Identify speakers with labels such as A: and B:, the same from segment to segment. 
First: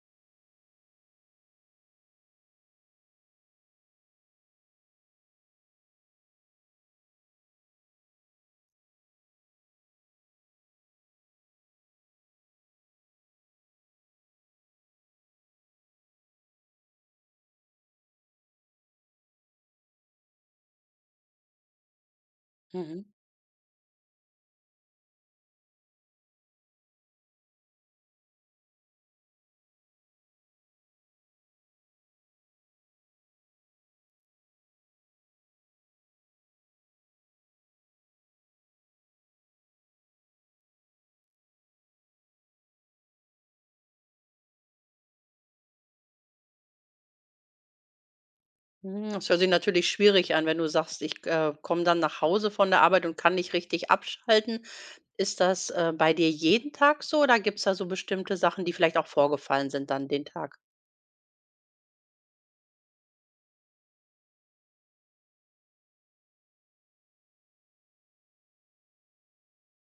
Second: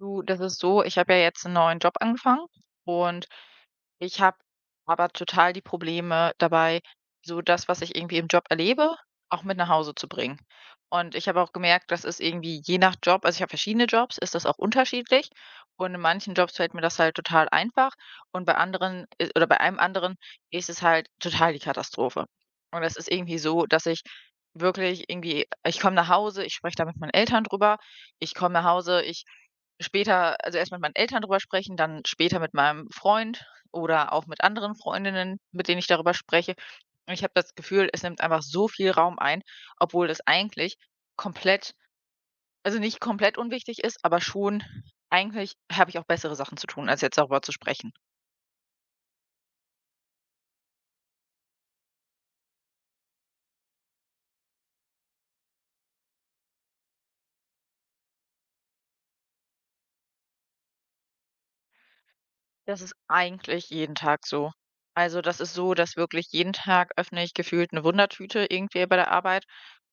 A: Du, das ist so, ich habe ja jetzt einen neuen Job angefangen und ich habe aber total die Probleme dabei, so das, was ich irgendwie im Job erlebe, auch mit nach Hause zu bringen. Und ich habe auch gemerkt, das ist irgendwie je nach Job, also, ich habe verschiedene Jobs, ist das auch unterschiedlich. Und in manchen Jobs fällt mir das halt total einfach und bei anderen oder bei einem anderen ist es halt total die Katastrophe. Und es
B: Mhm.
A: ist irgendwie so, dass ich wirklich irgendwie, ich komme nach Hause, ich spreche da mit meinen Eltern drüber, ich komme nach Hause, ich. Später also erst mit meinen Eltern drüber sprechen, dann später mit meinem Freund oder auch mit anderen Freundinnen, mit denen ich darüber spreche. Und ich habe das Gefühl, es nimmt einfach so viel Raum ein, obwohl das eigentlich komplett, also nicht komplett unwichtig ist, aber schon, eigentlich habe ich auch bessere Sachen zu tun, als jetzt darüber zu sprechen.
B: Mhm, das hört sich natürlich schwierig an, wenn du sagst, komme dann nach Hause von der Arbeit und kann nicht richtig abschalten. Ist das bei dir jeden Tag so oder gibt's da so bestimmte Sachen, die vielleicht auch vorgefallen sind dann den Tag?
A: Das ist eigentlich jeden Tag so. Also, das ist so, dass wirklich jeden Tag öffne ich gefühlt eine Wundertüte irgendwie bei der Arbeit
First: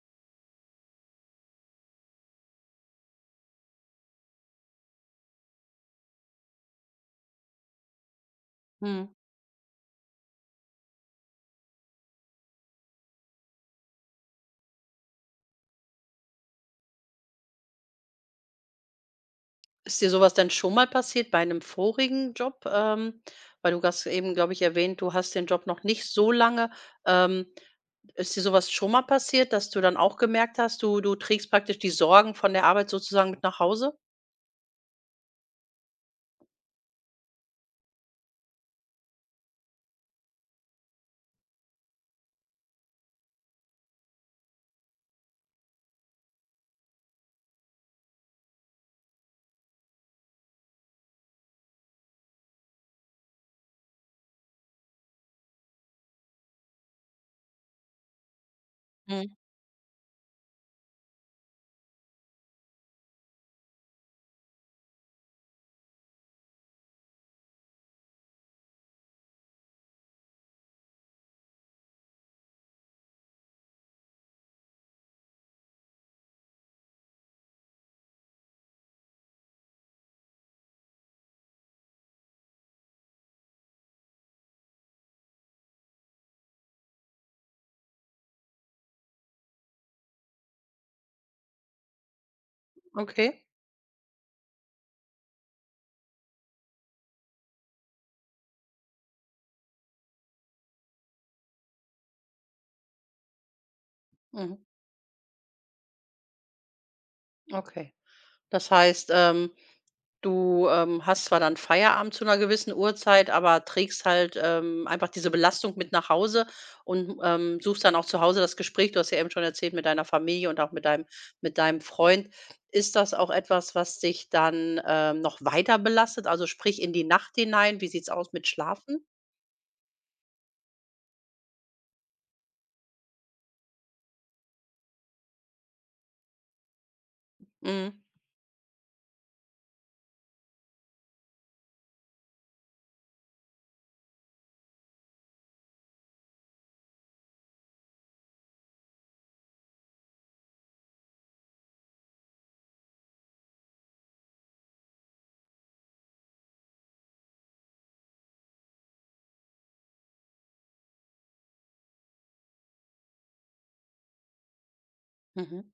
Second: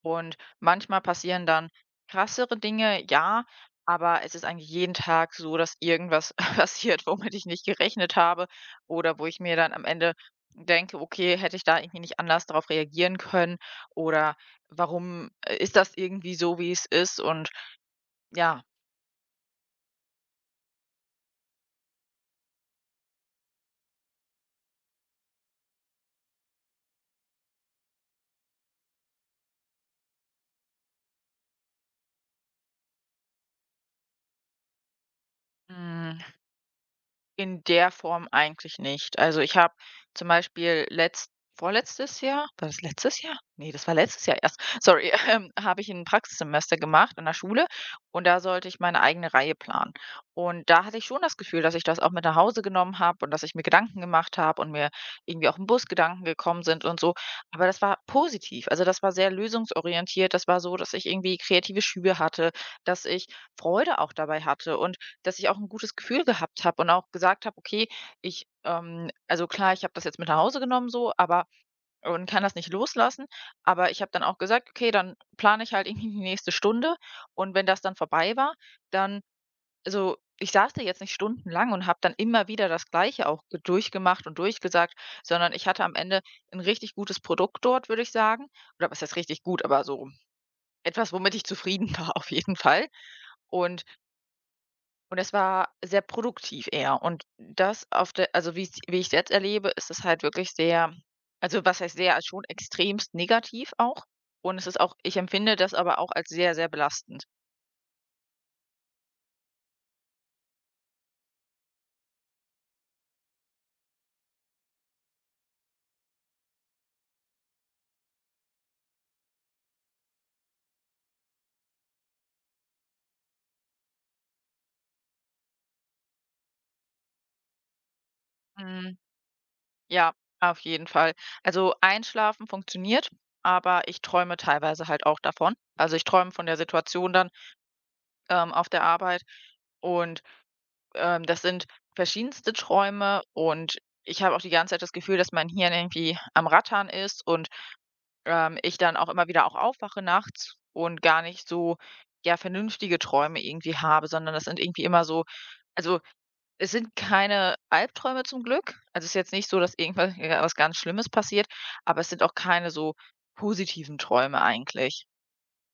A: und manchmal passieren dann krassere Dinge, ja, aber es ist eigentlich jeden Tag so, dass irgendwas passiert, womit ich nicht gerechnet habe
B: Mhm.
A: oder wo ich mir dann am Ende denke: „Okay, hätte ich da irgendwie nicht anders darauf reagieren können oder warum, ist das irgendwie so, wie es ist?“ Und ja,
B: Ist dir sowas was denn schon mal passiert bei einem vorigen Job? Weil du hast eben, glaube ich, erwähnt, du hast den Job noch nicht so lange. Ähm, Ist dir sowas schon mal passiert, dass du dann auch gemerkt hast, du trägst praktisch die Sorgen von der Arbeit sozusagen mit nach Hause?
A: hm in der Form eigentlich nicht. Also, ich habe zum Beispiel letzt vorletztes Jahr, war das letztes Jahr? Ne, das war letztes Jahr erst. Sorry, habe ich ein Praxissemester gemacht an der Schule und da sollte ich meine eigene Reihe planen. Und da hatte ich schon das Gefühl, dass ich das auch mit nach Hause genommen habe und dass ich mir Gedanken gemacht habe und mir irgendwie auch im Bus Gedanken gekommen sind und so. Aber das war positiv. Also, das war sehr
B: Mhm.
A: lösungsorientiert. Das war so, dass ich irgendwie kreative Schübe hatte, dass ich Freude auch dabei hatte und dass ich auch 'n gutes Gefühl gehabt habe und auch gesagt habe: „Okay, ich, also klar, ich habe das jetzt mit nach Hause genommen so, aber und kann das nicht loslassen.“ Aber ich habe dann auch gesagt: „Okay, dann plane ich halt irgendwie die nächste Stunde.“ Und wenn das dann vorbei war, dann, also, ich saß da jetzt nicht stundenlang und habe dann immer wieder das Gleiche auch ge durchgemacht und durchgesagt, sondern ich hatte am Ende 'n richtig gutes Produkt dort, würde ich sagen. Oder was heißt richtig gut, aber so etwas, womit ich zufrieden war auf jeden Fall.
B: Okay.
A: Und es war sehr produktiv eher. Und das auf der, also wie ich es jetzt erlebe, ist es halt wirklich sehr, also was heißt sehr, also schon extremst negativ auch.
B: Mhm.
A: Und es ist auch, ich empfinde das aber auch als sehr, sehr belastend.
B: Okay. Das heißt, du hast zwar dann Feierabend zu einer gewissen Uhrzeit, aber trägst halt einfach diese Belastung mit nach Hause und, suchst dann auch zu Hause das Gespräch. Du hast ja eben schon erzählt mit deiner Familie und auch mit deinem Freund. Ist das auch etwas, was dich dann, noch weiter belastet, also sprich in die Nacht hinein? Wie sieht's aus mit
A: Hm,
B: Schlafen?
A: ja, auf jeden Fall. Also, Einschlafen funktioniert, aber ich träume teilweise halt auch davon. Also, ich träume von der Situation dann,
B: Mhm,
A: auf der Arbeit und, das sind verschiedenste Träume und ich habe auch die ganze Zeit das Gefühl, dass mein Hirn irgendwie am Rattern ist und ich dann auch immer wieder auch aufwache nachts und gar nicht so, ja, vernünftige Träume irgendwie habe, sondern das sind irgendwie immer so, also, es sind keine Albträume zum Glück. Also, es ist jetzt nicht so, dass irgendwas, ja, was ganz Schlimmes passiert, aber es sind auch keine so positiven Träume eigentlich.
B: mhm.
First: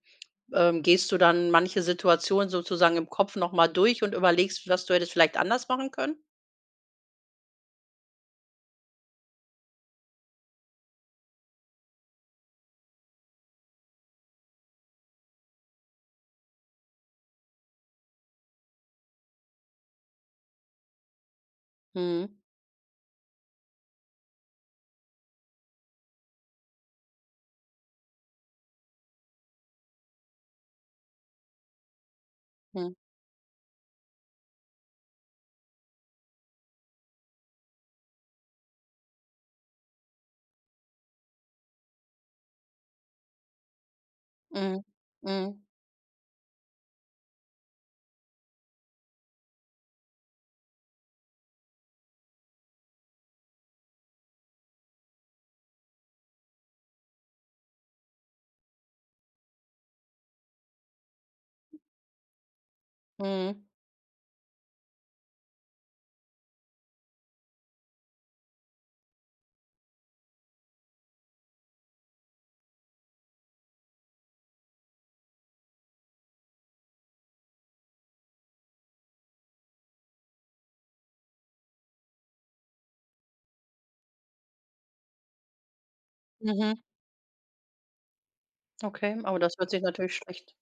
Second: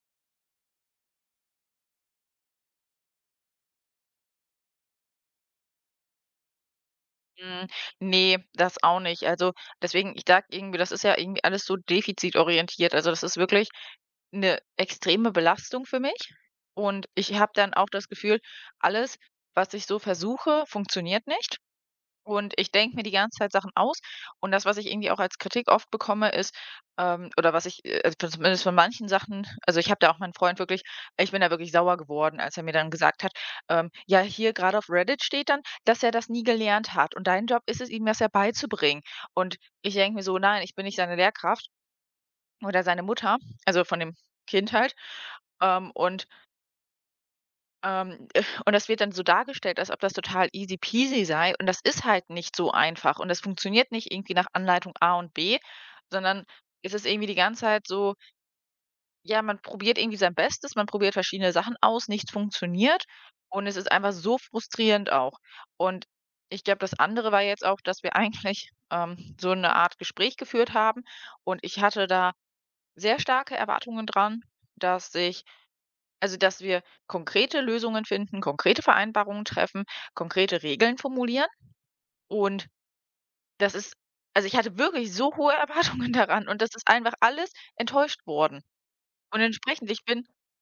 B: Gehst du dann manche Situationen sozusagen im Kopf noch mal durch und überlegst, was du hättest vielleicht anders machen können?
A: Hm, ne, das auch nicht. Also, deswegen, ich sage irgendwie, das ist ja irgendwie alles so defizitorientiert. Also, das ist wirklich eine extreme Belastung für mich und ich habe dann auch das Gefühl, alles, was ich so versuche, funktioniert nicht
B: Mhm,
A: und ich denke mir die ganze Zeit Sachen aus und das, was ich irgendwie auch als Kritik oft bekomme, ist oder was ich, also zumindest von manchen Sachen, also ich habe da auch meinen Freund wirklich, ich bin da wirklich sauer geworden, als er mir dann
B: mhm,
A: gesagt hat, ja, hier gerade auf Reddit steht dann, dass er das nie gelernt hat und dein Job ist es, ihm das ja beizubringen. Und ich denke mir so: „Nein, ich bin nicht seine Lehrkraft.“ Oder seine Mutter, also von dem Kind
B: mhm,
A: halt.
B: mhm.
A: Und, ähm, und das wird dann so dargestellt, als ob das total easy peasy sei. Und das ist halt nicht so einfach. Und das funktioniert nicht irgendwie nach Anleitung A und B, sondern es ist irgendwie die ganze Zeit so, ja, man probiert irgendwie sein Bestes, man probiert verschiedene Sachen aus, nichts funktioniert.
B: Mhm.
A: Und es ist einfach so frustrierend auch. Und ich glaube, das andere war jetzt auch, dass wir eigentlich so eine Art Gespräch geführt haben. Und ich hatte da sehr starke Erwartungen dran, dass sich, also, dass wir konkrete Lösungen finden, konkrete Vereinbarungen treffen, konkrete Regeln formulieren. Und das ist, also, ich hatte wirklich so hohe Erwartungen daran und das
B: Mhm.
A: ist einfach alles enttäuscht worden.
B: Okay, aber
A: Und
B: das hört sich
A: entsprechend, ich
B: natürlich
A: bin,
B: schlecht.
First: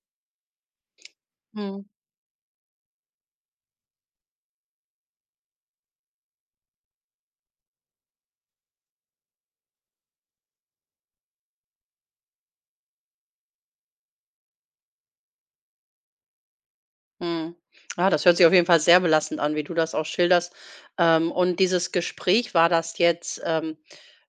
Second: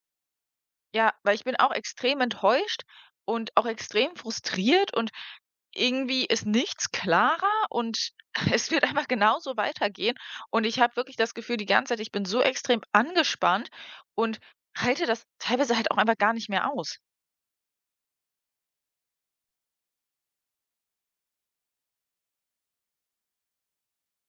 A: ja, weil ich bin auch
B: Mhm.
A: extrem enttäuscht und auch extrem frustriert und irgendwie ist nichts klarer und es wird einfach genauso weitergehen. Und ich habe wirklich das Gefühl die ganze Zeit, ich bin so extrem angespannt und halte das teilweise halt auch einfach gar nicht mehr aus.
B: Mhm. Ja, das hört sich auf jeden Fall sehr belastend an, wie du das auch schilderst. Und dieses Gespräch, war das jetzt,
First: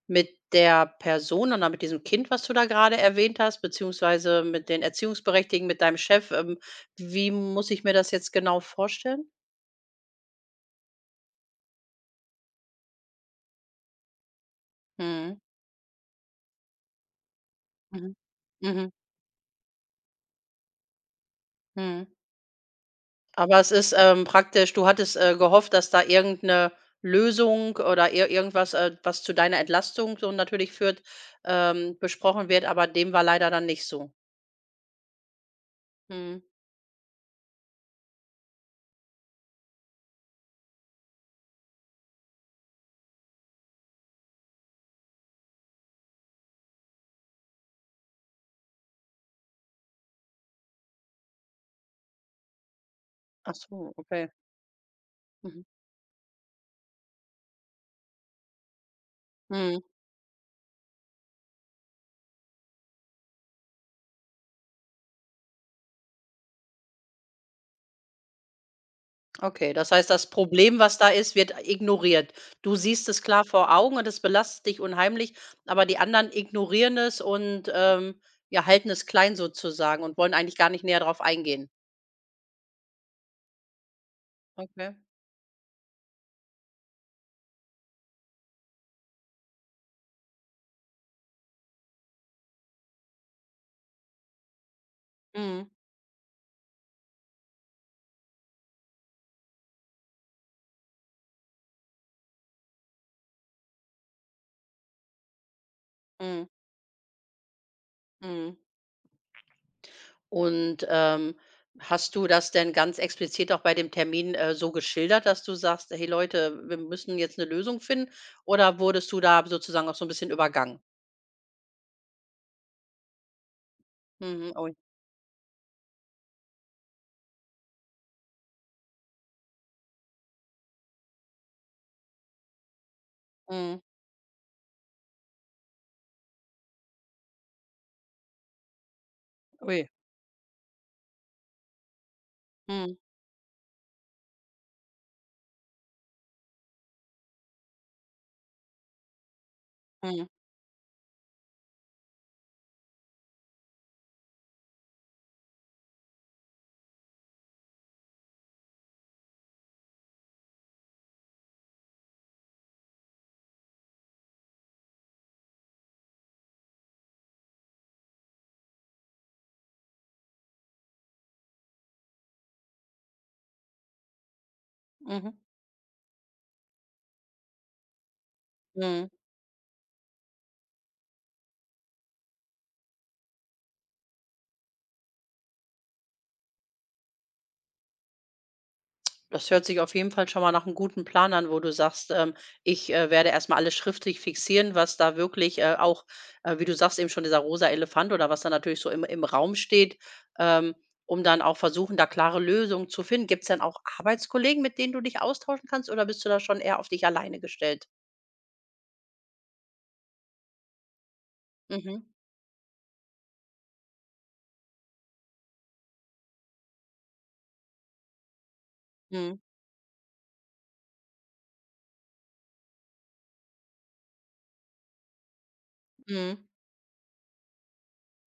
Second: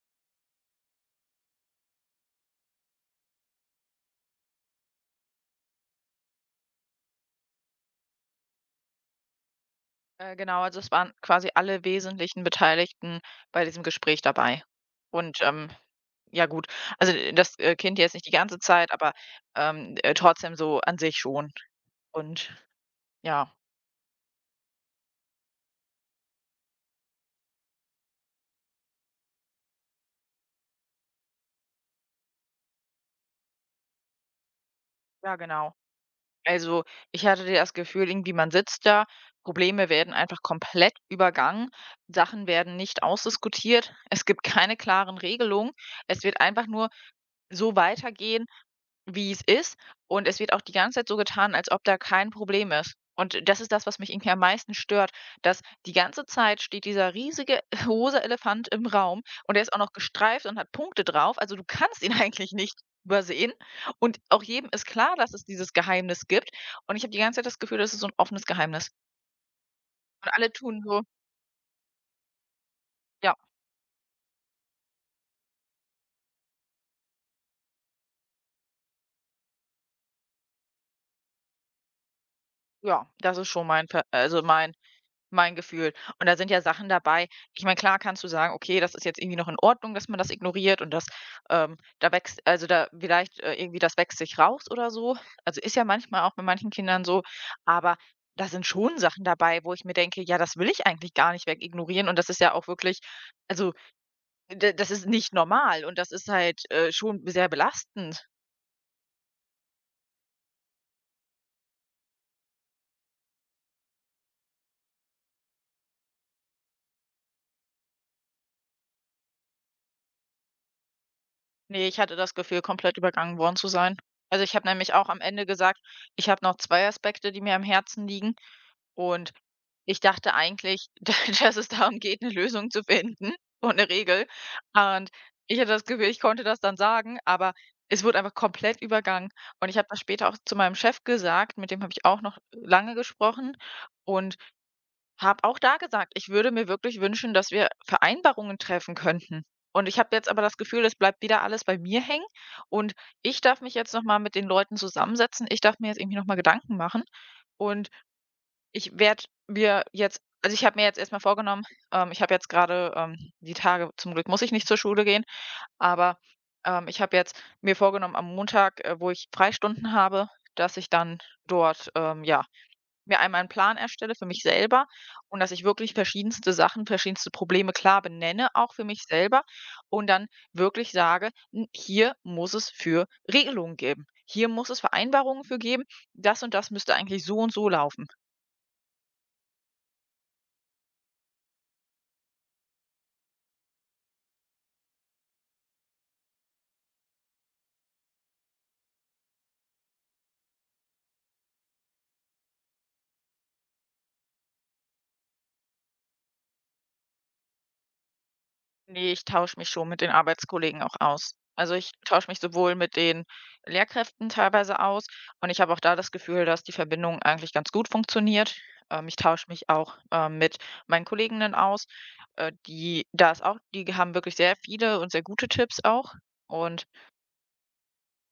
B: mit der Person oder mit diesem Kind, was du da gerade erwähnt hast, beziehungsweise mit den Erziehungsberechtigten, mit deinem Chef? Wie muss ich mir das jetzt genau vorstellen?
A: Genau, also es waren quasi alle wesentlichen Beteiligten bei diesem Gespräch dabei. Und
B: Mhm.
A: ja gut, also das Kind jetzt
B: Mhm.
A: nicht die ganze
B: Mhm.
A: Zeit, aber trotzdem so an sich schon.
B: Mhm.
A: Und ja,
B: Aber es ist, praktisch du hattest gehofft, dass da irgendeine Lösung oder ir irgendwas, was zu deiner Entlastung so natürlich führt, besprochen wird, aber dem war leider dann nicht so.
A: ja genau.
B: Mhm.
A: Also, ich hatte das Gefühl, irgendwie man sitzt da, Probleme werden einfach komplett übergangen, Sachen werden nicht ausdiskutiert, es gibt keine klaren Regelungen. Es wird einfach nur so weitergehen, wie es ist und es wird auch die ganze Zeit so getan, als ob da kein Problem ist. Und
B: Ach
A: das ist das,
B: so,
A: was mich
B: okay.
A: irgendwie am meisten stört, dass
B: Mhm.
A: die ganze Zeit steht dieser riesige rosa Elefant im Raum und der ist auch
B: Mhm.
A: noch gestreift und hat Punkte drauf. Also, du kannst ihn eigentlich nicht übersehen und auch jedem ist klar, dass es dieses Geheimnis gibt und ich habe die ganze Zeit das Gefühl, das ist so ein offenes Geheimnis
B: Okay, das heißt, das
A: und alle
B: Problem,
A: tun
B: was
A: so:
B: da ist, wird ignoriert. Du siehst es
A: „Ja,
B: klar vor Augen und es belastet dich unheimlich, aber die anderen ignorieren es und, ja, halten es klein sozusagen und wollen eigentlich gar nicht näher darauf eingehen.
A: ja, das ist schon mein Ver also, mein
B: Okay.
A: mein Gefühl. Und da sind ja Sachen dabei, ich meine, klar kannst du sagen: „Okay, das ist jetzt irgendwie noch in Ordnung, dass man das ignoriert und das, da wächst, also, da vielleicht, irgendwie das wächst sich raus oder so.“ Also,
B: Mhm.
A: ist ja manchmal auch bei manchen Kindern so, aber da sind schon Sachen dabei, wo ich mir denke: „Ja, das will ich eigentlich gar nicht weg ignorieren. Und das ist ja auch wirklich, also, d das ist nicht normal und das ist
B: Mhm.
A: halt, schon sehr belastend.
B: Mhm. Und, hast du das denn ganz explizit auch bei dem Termin so geschildert, dass du sagst: „Hey Leute, wir müssen jetzt eine Lösung finden“, oder wurdest du da sozusagen auch so ein bisschen übergangen?
A: Ne, ich hatte das Gefühl, komplett übergangen worden zu sein. Also,
B: Mhm,
A: ich habe
B: ui,
A: nämlich auch am Ende gesagt, ich habe noch 2 Aspekte, die mir am Herzen liegen. Und ich dachte eigentlich, da dass es darum geht, eine Lösung zu finden und
B: mhm,
A: 'ne Regel. Und ich hatte das Gefühl, ich konnte das dann sagen, aber es wurde einfach komplett übergangen. Und ich habe
B: ui,
A: das später auch zu meinem Chef gesagt, mit dem habe ich auch noch lange
B: mhm,
A: gesprochen und habe auch da gesagt: „Ich würde mir wirklich wünschen, dass wir Vereinbarungen treffen könnten.“ Und ich habe
B: mhm,
A: jetzt aber das Gefühl, es bleibt wieder alles bei mir hängen und ich darf mich jetzt noch mal mit den Leuten zusammensetzen. Ich darf mir jetzt irgendwie noch mal Gedanken machen und ich werde mir jetzt, also, ich habe mir jetzt erstmal vorgenommen, ich habe jetzt gerade die Tage zum Glück muss ich nicht zur Schule gehen, aber, ich habe jetzt mir vorgenommen, am Montag, wo ich Freistunden habe, dass ich dann dort, ja, mir einmal einen Plan erstelle für mich selber
B: mhm,
A: und dass ich wirklich verschiedenste Sachen, verschiedenste Probleme klar benenne, auch für mich
B: mhm.
A: selber und dann wirklich sage: „N Hier muss es für Regelungen geben. Hier muss es Vereinbarungen für geben. Das und das müsste eigentlich so und so laufen.“
B: Das hört sich auf jeden Fall schon mal nach einem guten Plan an, wo du sagst, „Ich werde erst mal alles schriftlich fixieren“, was da wirklich auch wie du sagst, eben schon dieser rosa Elefant oder was da natürlich so im im Raum steht, ähm, um dann auch versuchen, da klare Lösungen zu finden. Gibt es denn auch Arbeitskollegen, mit denen du dich austauschen kannst, oder bist du da schon eher auf dich alleine gestellt?
A: Ne, ich tausche mich schon mit den Arbeitskollegen auch aus. Also, ich
B: Mhm.
A: tausche mich sowohl mit den Lehrkräften teilweise aus und ich habe auch da das Gefühl, dass die Verbindung eigentlich ganz gut funktioniert. Ich
B: Mhm.
A: tausche mich auch, mit meinen Kolleginnen aus, die da ist auch die haben wirklich sehr viele und sehr gute Tipps auch.
B: Mhm.
A: Und,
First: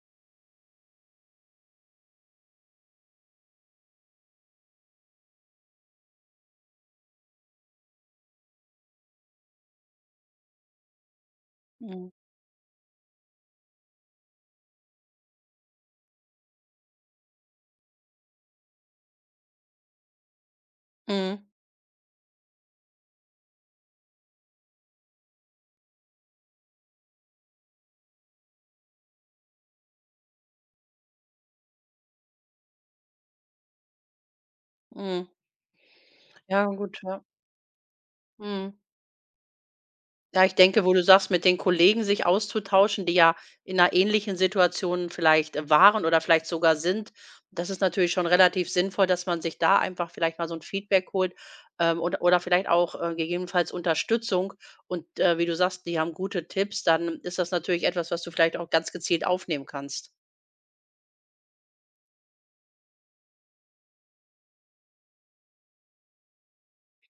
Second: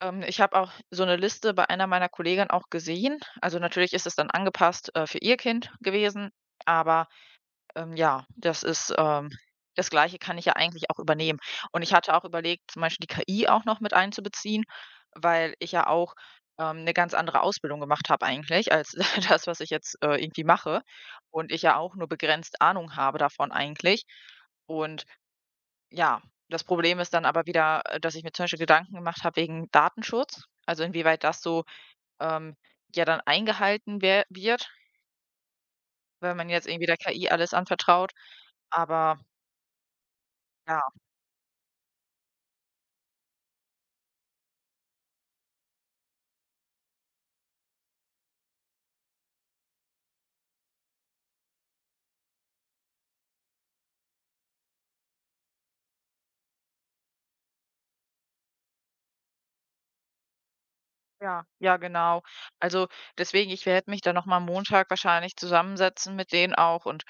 A: ich habe auch so eine Liste bei einer meiner Kolleginnen auch gesehen. Also, natürlich ist es dann angepasst, für ihr Kind gewesen, aber ja, das ist das Gleiche kann ich ja eigentlich auch übernehmen. Und ich
B: Mhm.
A: hatte auch überlegt, zum Beispiel die KI auch noch mit einzubeziehen, weil ich ja auch, 'ne ganz andere Ausbildung gemacht habe eigentlich als das, was ich jetzt, irgendwie mache
B: Mhm.
A: und ich ja auch nur begrenzt Ahnung habe davon eigentlich. Und ja, das Problem ist dann aber wieder, dass ich mir zum Beispiel Gedanken gemacht habe wegen Datenschutz, also inwieweit das so, ähm, ja dann eingehalten wer wird,
B: Mhm.
A: wenn man
B: Ja,
A: jetzt irgendwie der
B: gut, ja.
A: KI alles anvertraut.
B: Mhm.
A: Aber
B: Ja, ich denke,
A: ja.
B: wo du sagst, mit den Kollegen sich auszutauschen, die ja in 'ner ähnlichen Situation vielleicht waren oder vielleicht sogar sind. Das ist natürlich schon relativ sinnvoll, dass man sich da einfach vielleicht mal so ein Feedback holt, und oder vielleicht auch gegebenenfalls Unterstützung. Und, wie du sagst, die haben gute Tipps, dann ist das natürlich etwas, was du vielleicht auch ganz gezielt aufnehmen kannst.
A: Ja, ja, genau. Also deswegen, ich werde mich dann nochmal Montag wahrscheinlich zusammensetzen mit denen auch und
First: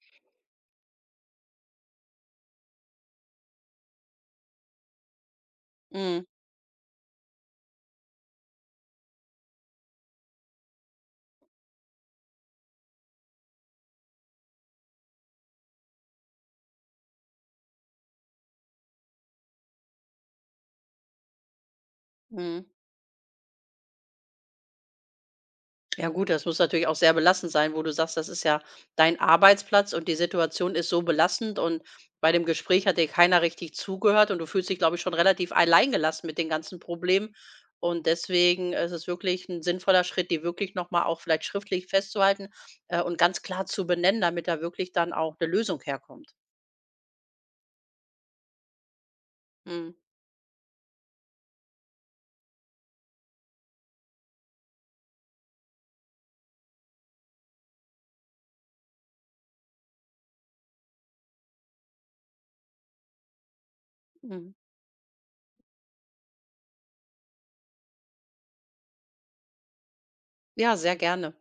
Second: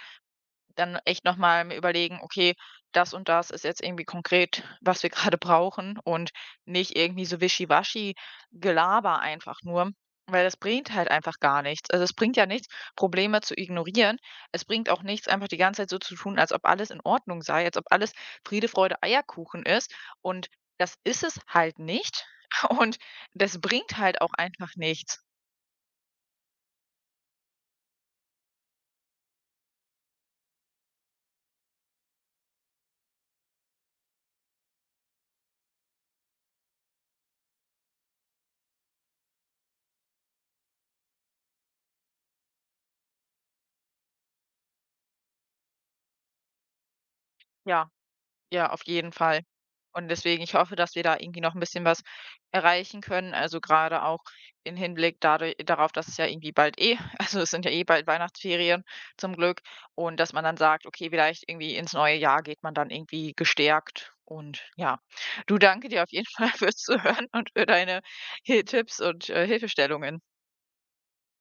A: dann echt noch mal mir überlegen: „Okay, das und das ist jetzt irgendwie konkret, was wir gerade brauchen“
B: Mhm,
A: und nicht irgendwie so wischiwaschi Gelaber einfach nur, weil das bringt halt einfach gar nichts. Also, es bringt ja nichts, Probleme zu ignorieren. Es bringt auch nichts, einfach die ganze Zeit so zu tun, als ob alles in Ordnung sei, als ob alles Friede, Freude, Eierkuchen ist und das ist es halt nicht
B: mhm.
A: und das bringt halt auch einfach nichts.
B: Ja gut, das muss natürlich auch sehr belastend sein, wo du sagst, das ist ja dein Arbeitsplatz und die Situation ist so belastend und bei dem Gespräch hat dir keiner richtig zugehört und du fühlst dich, glaube ich, schon relativ alleingelassen mit den ganzen Problemen. Und deswegen ist es wirklich ein sinnvoller Schritt, die wirklich nochmal auch vielleicht schriftlich festzuhalten und ganz klar zu benennen, damit da wirklich dann auch eine Lösung herkommt.
A: Ja. Ja, auf jeden Fall.
B: Mm,
A: Und deswegen, ich hoffe, dass wir da irgendwie noch ein bisschen was erreichen können. Also, gerade auch in Hinblick dadurch darauf, dass es ja irgendwie bald eh also, es sind ja eh bald Weihnachtsferien zum Glück und dass man dann sagt: „Okay, vielleicht irgendwie ins neue Jahr geht man dann irgendwie gestärkt.“
B: mm.
A: Und ja, du, danke dir auf jeden Fall fürs Zuhören und für deine Hi Tipps und, Hilfestellungen.
B: Ja, sehr gerne.